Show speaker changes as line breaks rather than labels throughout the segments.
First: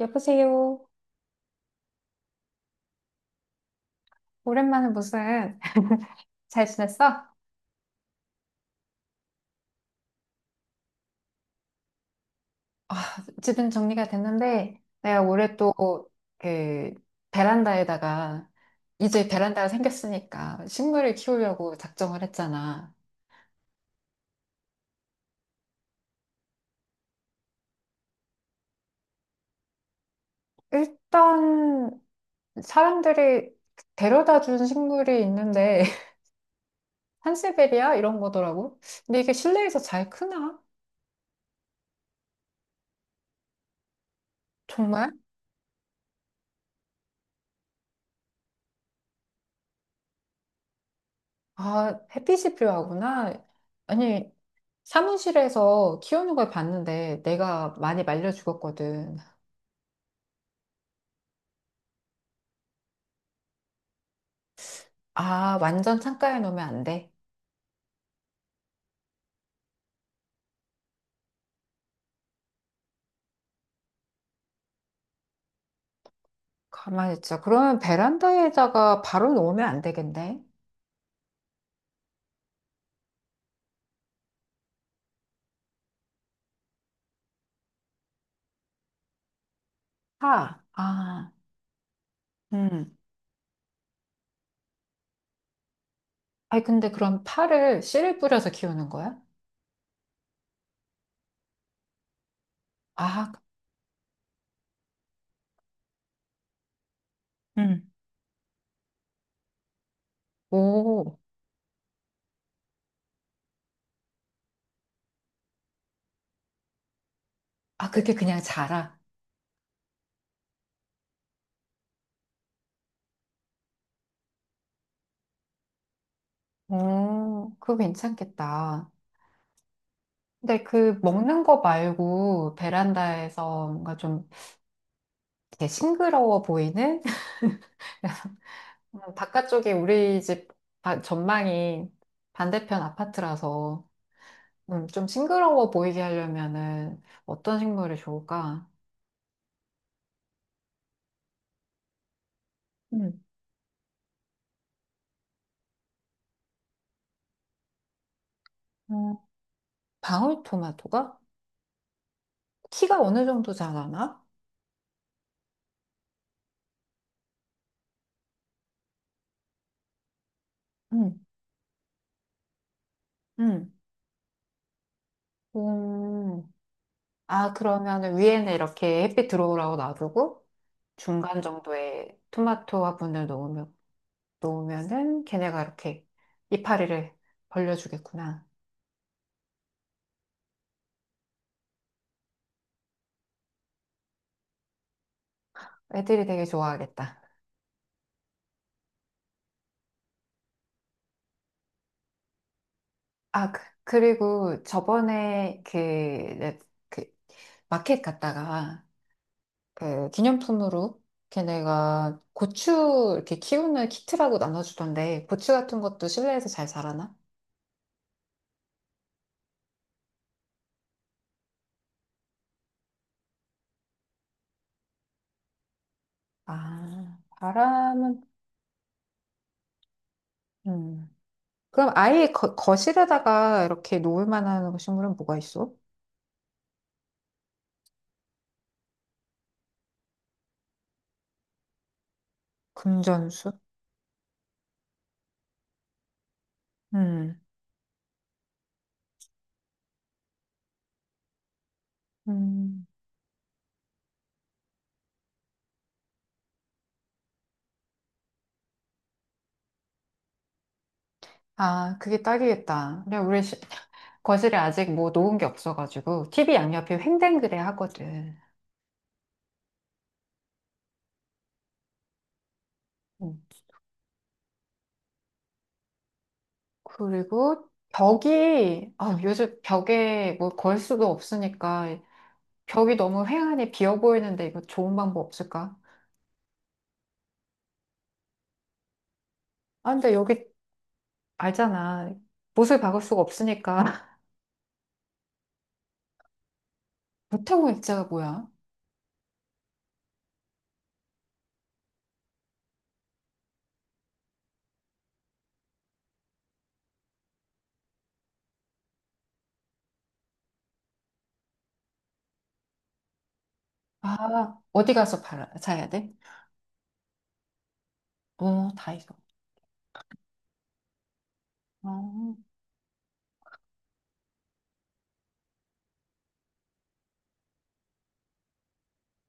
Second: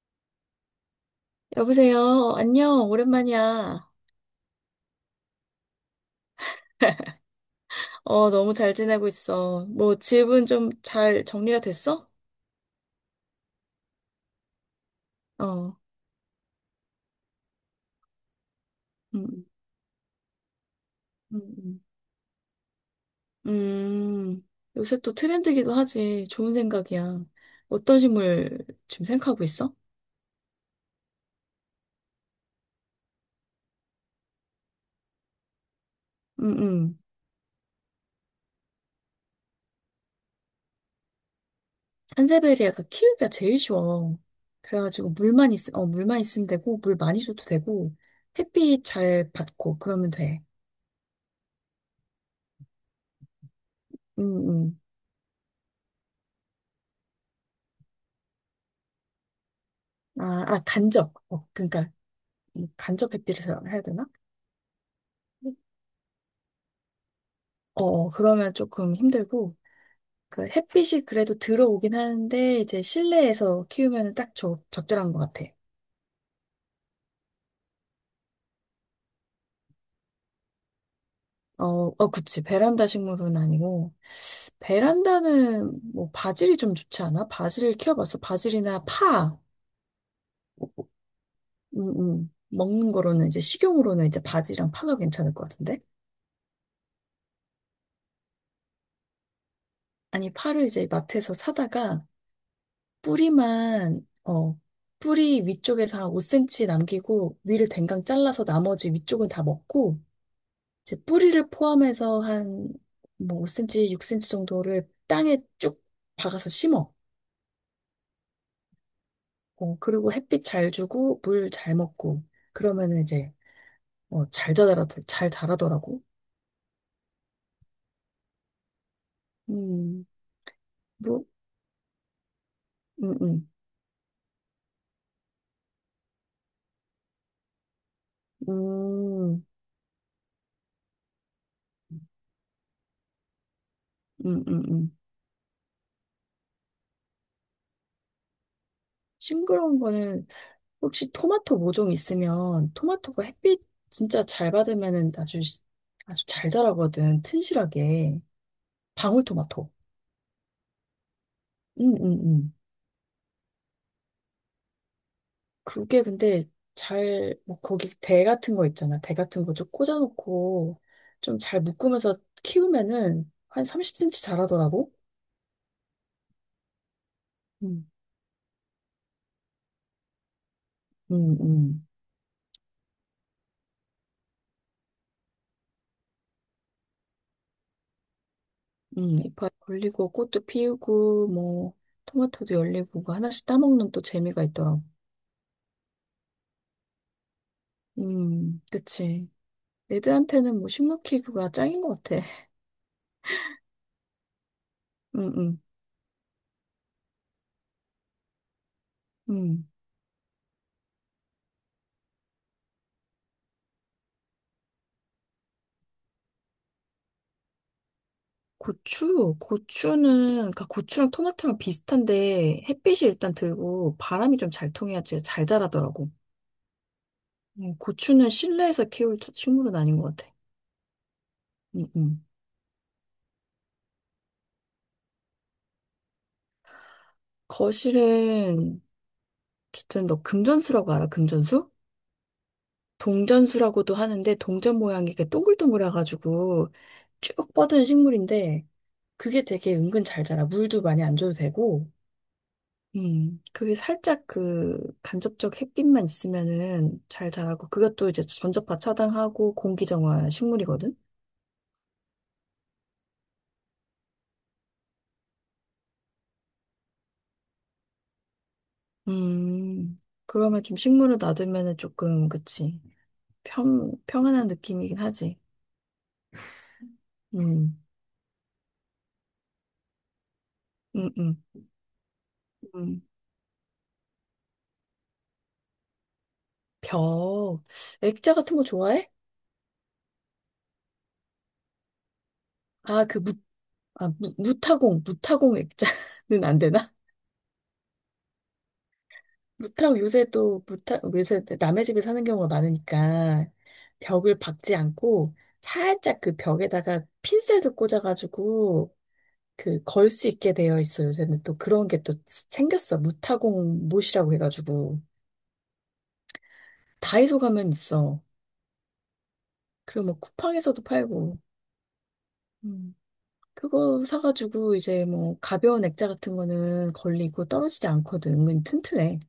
여보세요.
여보세요. 안녕. 오랜만이야.
오랜만에 무슨 잘 지냈어?
너무 잘 지내고 있어. 뭐, 집은 좀 잘 정리가 됐어?
아, 집은 정리가 됐는데 내가 올해 또
어,
그 베란다에다가 이제
음,
베란다가 생겼으니까 식물을
음,
키우려고
음.
작정을 했잖아.
음, 요새 또 트렌드기도 하지. 좋은 생각이야. 어떤 식물 지금 생각하고 있어?
일단 사람들이 데려다 준 식물이 있는데
음, 음.
산세베리아 이런 거더라고. 근데 이게 실내에서 잘 크나?
산세베리아가 키우기가 제일 쉬워.
정말?
그래가지고 물만 있으면 되고, 물 많이 줘도 되고, 햇빛 잘 받고, 그러면 돼.
아, 햇빛이 필요하구나. 아니
음, 음.
사무실에서 키우는 걸 봤는데 내가 많이 말려 죽었거든.
아, 아, 간접. 어, 그러니까, 이 간접 햇빛을 해야 되나?
아, 완전 창가에 놓으면 안 돼.
어, 그러면 조금 힘들고, 그 햇빛이 그래도 들어오긴 하는데, 이제 실내에서 키우면 딱 적절한 것 같아.
가만히 있자. 그러면 베란다에다가 바로 놓으면 안 되겠네.
어, 어, 그치. 베란다 식물은 아니고, 베란다는 뭐 바질이 좀 좋지 않아? 바질을 키워봤어. 바질이나 파.
파. 아,
음, 먹는
음.
거로는 이제 식용으로는 이제 바지랑 파가 괜찮을 것 같은데?
아니, 근데 그럼 파를 씨를 뿌려서 키우는 거야?
아니, 파를 이제 마트에서 사다가
아,
뿌리만, 어, 뿌리 위쪽에서 한 5cm 남기고 위를
음.
댕강 잘라서 나머지 위쪽은 다 먹고 이제
오.
뿌리를 포함해서 한 뭐 5cm, 6cm 정도를 땅에 쭉 박아서 심어.
아, 그게 그냥 자라.
어, 그리고 햇빛 잘 주고 물 잘 먹고 그러면은 이제 어, 잘 자라더라고.
오, 그거 괜찮겠다.
음,
근데 그
뭐,
먹는 거 말고
음, 음,
베란다에서 뭔가 좀 이렇게 싱그러워 보이는
음,
바깥쪽이 우리 집 전망이 반대편 아파트라서
음, 음, 음.
좀 싱그러워 보이게 하려면은 어떤 식물이 좋을까?
싱그러운 거는 혹시 토마토 모종 있으면
음,
토마토가 햇빛 진짜 잘 받으면은 아주 잘 자라거든 튼실하게
어,
방울토마토.
방울토마토가
음, 음, 음.
키가 어느 정도 자라나?
그게 근데 거기 대 같은 거 있잖아. 대 같은 거 좀 꽂아놓고
음,
좀 잘 묶으면서 키우면은 한
음,
30cm 자라더라고.
음. 아,
음.
그러면은 위에는 이렇게 햇빛 들어오라고 놔두고
음,
중간
음,
정도에 토마토 화분을 놓으면, 놓으면은 걔네가 이렇게 이파리를 벌려주겠구나.
이파이 걸리고 꽃도 피우고 뭐 토마토도 열리고 그 하나씩 따먹는 또 재미가 있더라고.
애들이 되게 좋아하겠다.
그치. 애들한테는 뭐 식물 키우기가 짱인 것 같아.
아, 그리고
음,
저번에
음,
그, 그 마켓 갔다가
음.
그 기념품으로 걔네가 고추 이렇게 키우는 키트라고 나눠주던데 고추 같은 것도 실내에서 잘 자라나?
고추는, 그니까 고추랑 토마토랑 비슷한데 햇빛이 일단 들고 바람이 좀 잘 통해야지 잘 자라더라고.
아, 바람은
고추는 실내에서 키울 식물은 아닌 것 같아.
음.
응,
그럼
응.
아예 거실에다가 이렇게 놓을 만한 식물은 뭐가 있어?
거실은, 어쨌든 너 금전수라고 알아? 금전수?
금전수?
동전수라고도 하는데 동전 모양이 이렇게 동글동글해가지고
음.
쭉 뻗은 식물인데 그게 되게 은근 잘 자라. 물도 많이 안 줘도 되고.
음.
그게 살짝 그 간접적 햇빛만 있으면은 잘 자라고, 그것도 또 이제 전자파 차단하고 공기정화 식물이거든?
아, 그게 딱이겠다. 거실에 아직 뭐 놓은 게 없어가지고 TV 양옆에 횡댕그레 하거든.
음, 그러면 좀 식물을 놔두면은 조금, 그치.
음.
평안한 느낌이긴 하지.
그리고
음,
벽이, 아, 요즘 벽에 뭐 걸 수도
음, 음,
없으니까 벽이
음.
너무 회한이 비어 보이는데 이거 좋은 방법 없을까?
벽. 액자 같은 거 좋아해?
아, 근데 여기 알잖아. 못을 박을
아, 그
수가
무,
없으니까.
아, 무타공, 무타공 액자는 안 되나?
보태고 액자가 뭐야?
무탁 요새 또 무탁 요새 남의 집에 사는 경우가 많으니까 벽을 박지 않고 살짝 그 벽에다가 핀셋을 꽂아가지고 그 걸 수 있게 되어 있어. 요새는 또 그런 게 또 생겼어. 무타공 못이라고
아, 어디
해가지고
가서 팔아, 사야 돼?
다이소 가면 있어.
어, 다이소.
그리고 뭐 쿠팡에서도 팔고.
어.
음. 그거 사가지고 이제 뭐 가벼운 액자 같은 거는 걸리고 떨어지지 않거든. 은근히 튼튼해.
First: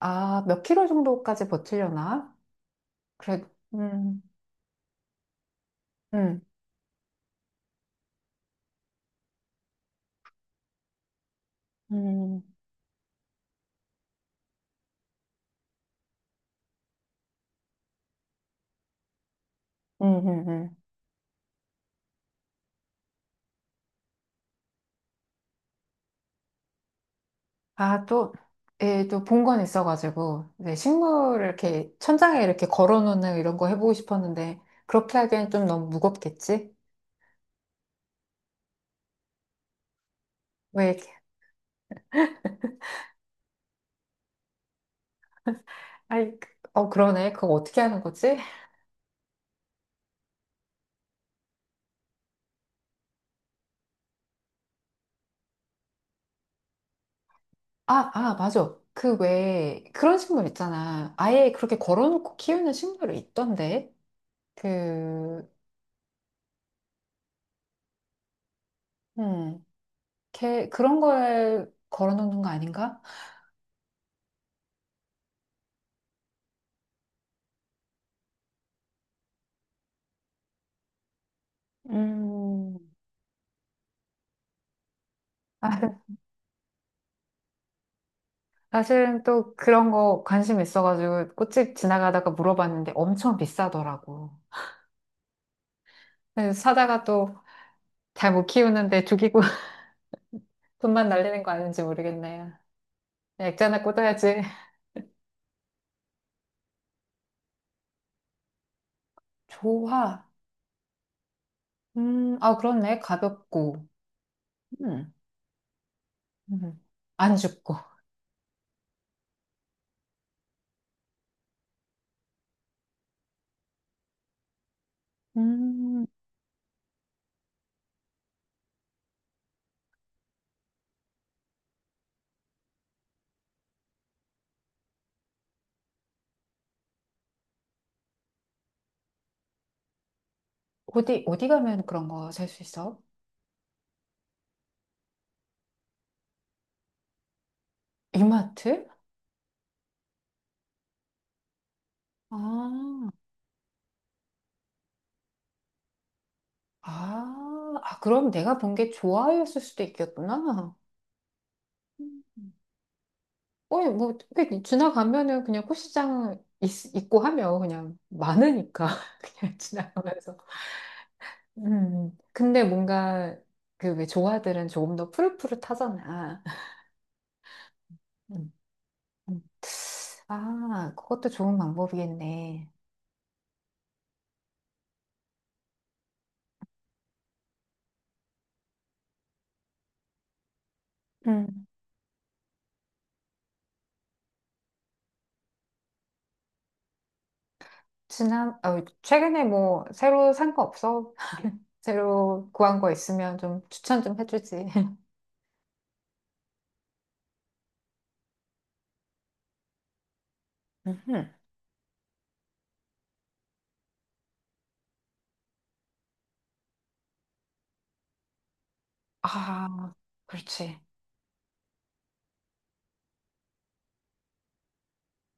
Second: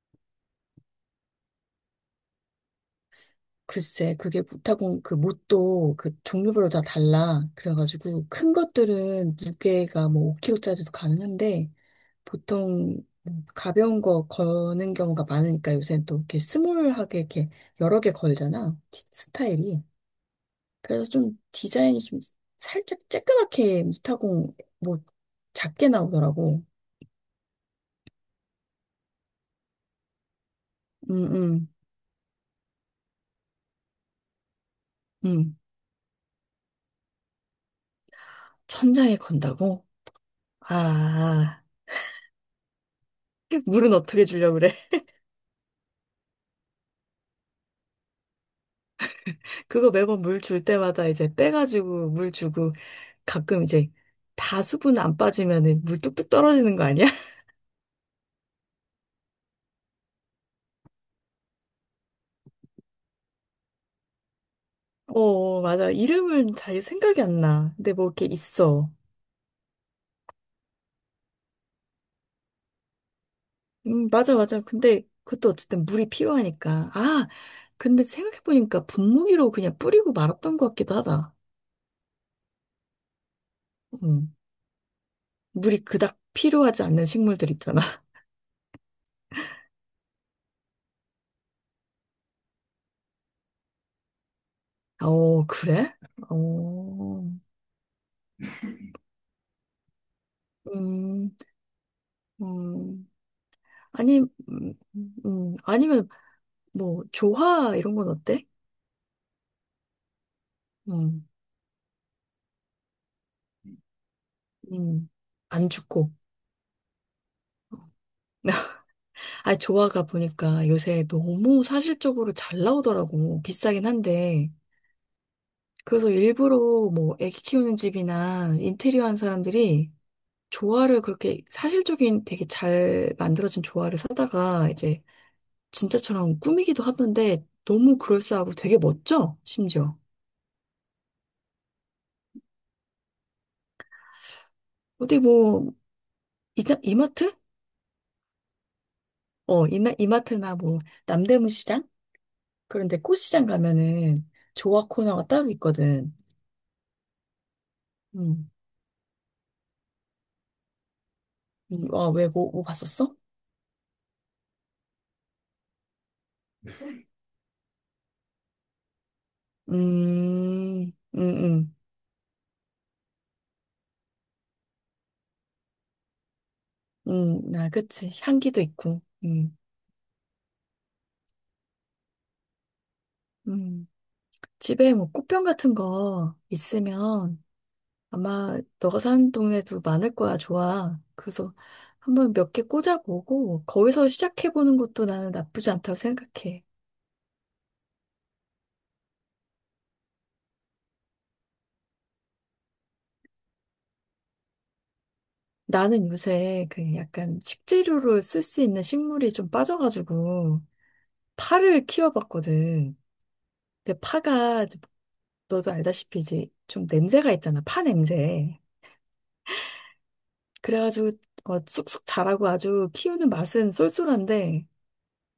아, 몇 킬로 정도까지 버티려나? 그래,
글쎄,
음,
그게 무타공 그 못도 그
음,
종류별로 다 달라. 그래가지고 큰 것들은 무게가 뭐 5kg짜리도 가능한데
음,
보통 뭐 가벼운 거 거는 경우가 많으니까 요새는 또 이렇게 스몰하게 이렇게 여러 개 걸잖아. 스타일이.
음, 음, 음.
그래서 좀 디자인이 좀 살짝 쬐끄맣게 무타공 뭐 작게 나오더라고.
아, 또, 예, 또 본 건 있어가지고, 네,
음,
식물을
음,
이렇게 천장에 이렇게 걸어놓는 이런 거 해보고 싶었는데, 그렇게 하기엔
음.
좀 너무 무겁겠지?
천장에 건다고?
왜 이렇게,
아, 물은 어떻게 주려고 그래?
아이, 어, 그러네. 그거 어떻게 하는 거지?
그거 매번 물 줄 때마다 이제 빼가지고 물 주고 가끔 이제 다 수분 안 빠지면은 물 뚝뚝 떨어지는 거 아니야?
아, 아, 맞아. 그 왜, 그런 식물 있잖아. 아예 그렇게 걸어놓고 키우는 식물이 있던데? 그,
어, 맞아. 이름은 잘 생각이 안 나. 근데 뭐 이렇게 있어.
음, 걔, 그런 걸 걸어놓는 거 아닌가?
맞아, 맞아. 근데 그것도 어쨌든 물이 필요하니까. 아, 근데 생각해보니까 분무기로 그냥 뿌리고 말았던 것 같기도 하다.
음,
음, 물이 그닥 필요하지 않는 식물들 있잖아.
사실은 또 그런 거 관심 있어가지고 꽃집 지나가다가 물어봤는데 엄청 비싸더라고.
어, 그래? 어,
그래서 사다가 또 잘 못 키우는데 죽이고 돈만
음,
날리는 거 아닌지 모르겠네요.
음.
액자나
아니,
꽂아야지.
아니면 뭐, 조화, 이런 건 어때?
좋아.
음,
아, 그렇네. 가볍고.
음,
음,
안 죽고.
음. 안 죽고.
아, 조화가 보니까 요새 너무 사실적으로 잘 나오더라고. 비싸긴 한데.
음,
그래서 일부러 뭐, 애기 키우는 집이나 인테리어 한 사람들이 조화를 그렇게 사실적인 되게 잘 만들어진 조화를 사다가 이제 진짜처럼 꾸미기도 하던데 너무 그럴싸하고 되게 멋져, 심지어.
어디, 어디 가면 그런 거 살 수 있어?
어디 뭐, 이마트?
이마트?
어, 이마트나 뭐, 남대문 시장? 그런데
아,
꽃시장 가면은 조화 코너가 따로 있거든.
아, 아, 그럼
음,
내가 본 게 좋아요였을 수도 있겠구나.
아,
음.
왜, 뭐 봤었어?
어, 뭐, 그게 지나가면은 그냥 꽃시장 있고 하면 그냥 많으니까. 그냥 지나가면서.
음, 음, 음,
음. 음. 근데 뭔가 그 왜 조화들은 조금 더 푸릇푸릇하잖아.
나, 그치.
음.
향기도 있고,
음. 아, 그것도 좋은 방법이겠네.
음. 집에 뭐 꽃병 같은 거 있으면 아마 너가 사는 동네도 많을 거야, 좋아. 그래서
음.
한번 몇 개 꽂아보고, 거기서 시작해보는 것도 나는 나쁘지 않다고 생각해.
지난, 어, 최근에 뭐, 새로 산 거 없어? 새로 구한 거 있으면 좀 추천 좀 해주지.
나는 요새 그 약간 식재료로 쓸 수 있는 식물이 좀 빠져가지고,
음흠.
파를 키워봤거든. 근데 파가 좀- 너도 알다시피 이제 좀 냄새가 있잖아. 파 냄새.
아, 그렇지.
그래가지고 어, 쑥쑥 자라고 아주 키우는 맛은 쏠쏠한데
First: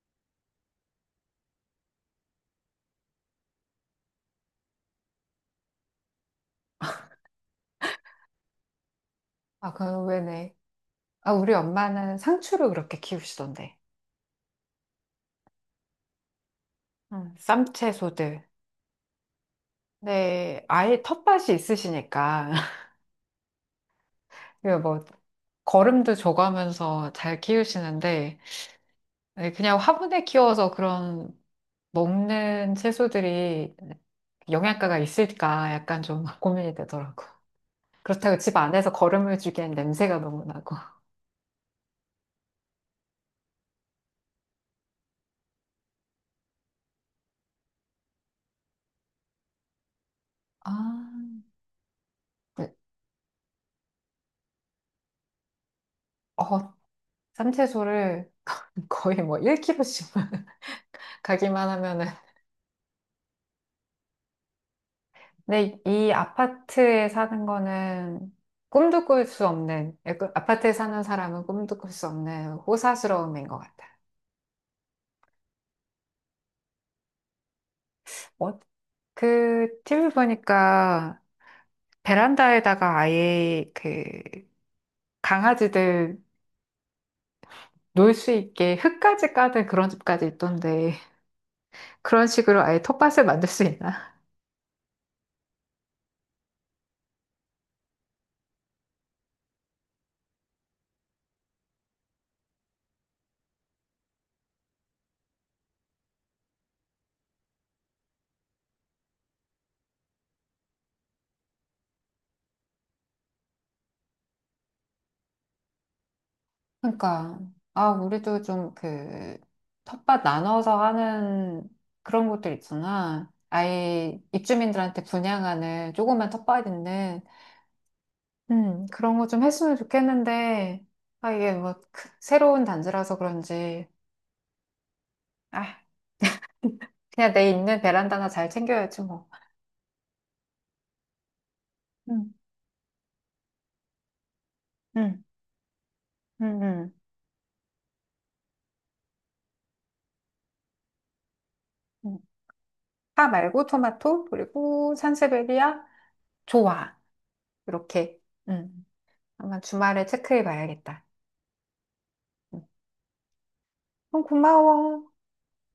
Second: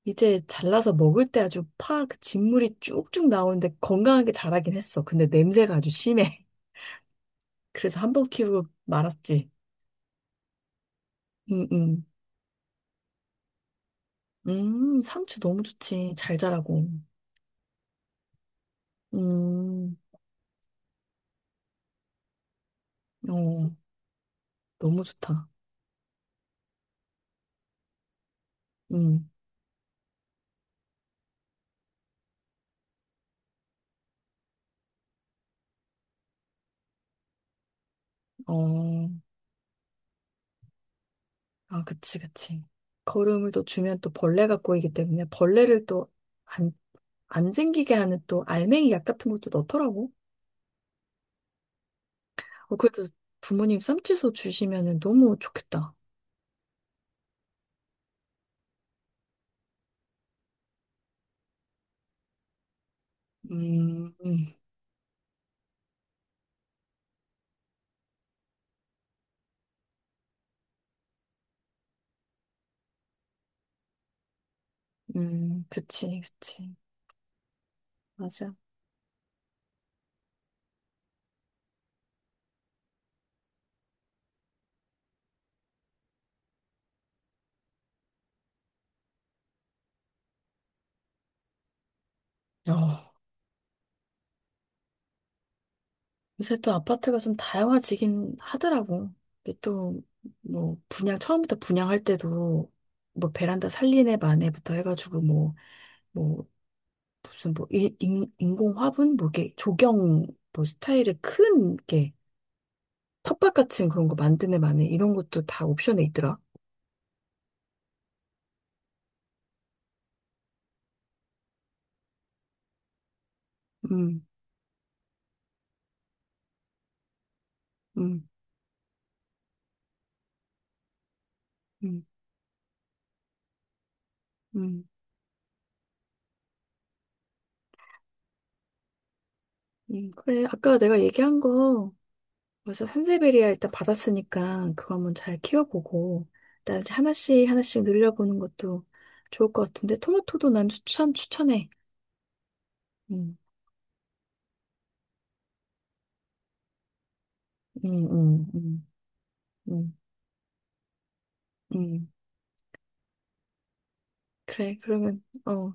이제 잘라서 먹을 때 아주 파 그 진물이 쭉쭉 나오는데 건강하게 자라긴 했어. 근데 냄새가 아주 심해. 그래서 한번 키우고 말았지.
아, 그, 왜네. 아, 우리
음, 음.
엄마는 상추를 그렇게 키우시던데.
상추 너무 좋지. 잘 자라고.
쌈채소들.
음,
네, 아예 텃밭이 있으시니까.
어, 너무
그뭐
좋다.
거름도 줘가면서 잘 키우시는데
음,
네, 그냥 화분에 키워서 그런 먹는 채소들이 영양가가 있을까 약간 좀 고민이 되더라고. 그렇다고 집 안에서
어.
거름을 주기엔 냄새가 너무 나고.
아, 그치, 그치. 거름을 또 주면 또 벌레가 꼬이기 때문에 벌레를 또 안, 안 생기게 하는 또 알맹이 약 같은 것도 넣더라고.
아, 네.
어, 그래도 부모님 쌈치소 주시면은 너무 좋겠다.
어, 쌈채소를 거의 뭐 1kg씩만 가기만 하면은
음, 음,
근데 이 아파트에 사는 거는 꿈도 꿀 수 없는, 약간 아파트에 사는 사람은 꿈도 꿀 수 없는 호사스러움인 것 같아요.
그치, 그치. 맞아.
어, 그 TV 보니까 베란다에다가 아예 그 강아지들 놀 수 있게 흙까지 까는 그런 집까지 있던데 그런 식으로 아예
어.
텃밭을 만들 수 있나?
요새 또 아파트가 좀 다양화지긴 하더라고. 이게 또, 뭐, 분양, 처음부터 분양할 때도 뭐 베란다 살리네 마네부터 해가지고 뭐, 뭐, 무슨 뭐 인공 화분 뭐 이게 조경 뭐 스타일의 큰 게 텃밭 같은 그런 거 만드네 만에 이런 것도 다 옵션에 있더라.
그러니까 아 우리도 좀 그 텃밭 나눠서 하는 그런 곳들 있잖아. 아예
음,
입주민들한테 분양하는 조그만 텃밭 있는
음,
그런 거 좀 했으면 좋겠는데 아 이게 뭐
음,
새로운 단지라서 그런지
음,
아 그냥 내 있는 베란다나 잘 챙겨야지 뭐.
그래 아까 내가 얘기한 거
음,
벌써 산세베리아 일단 받았으니까 그거 한번
음,
잘 키워보고
음,
그다음에 이제
음.
하나씩 하나씩 늘려보는 것도 좋을 것 같은데 토마토도 난 추천해.
음. 파
음,
말고 토마토 그리고 산세베리아 좋아
음,
이렇게
음,
음
음,
한번
음,
주말에 체크해 봐야겠다.
음.
음, 어,
그래
고마워.
그러면 어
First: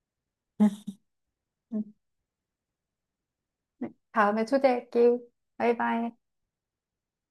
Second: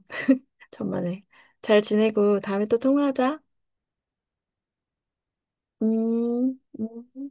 천만에 잘
음,
지내고 다음에 또 통화하자.
다음에 초대할게. 바이바이.
음, 음.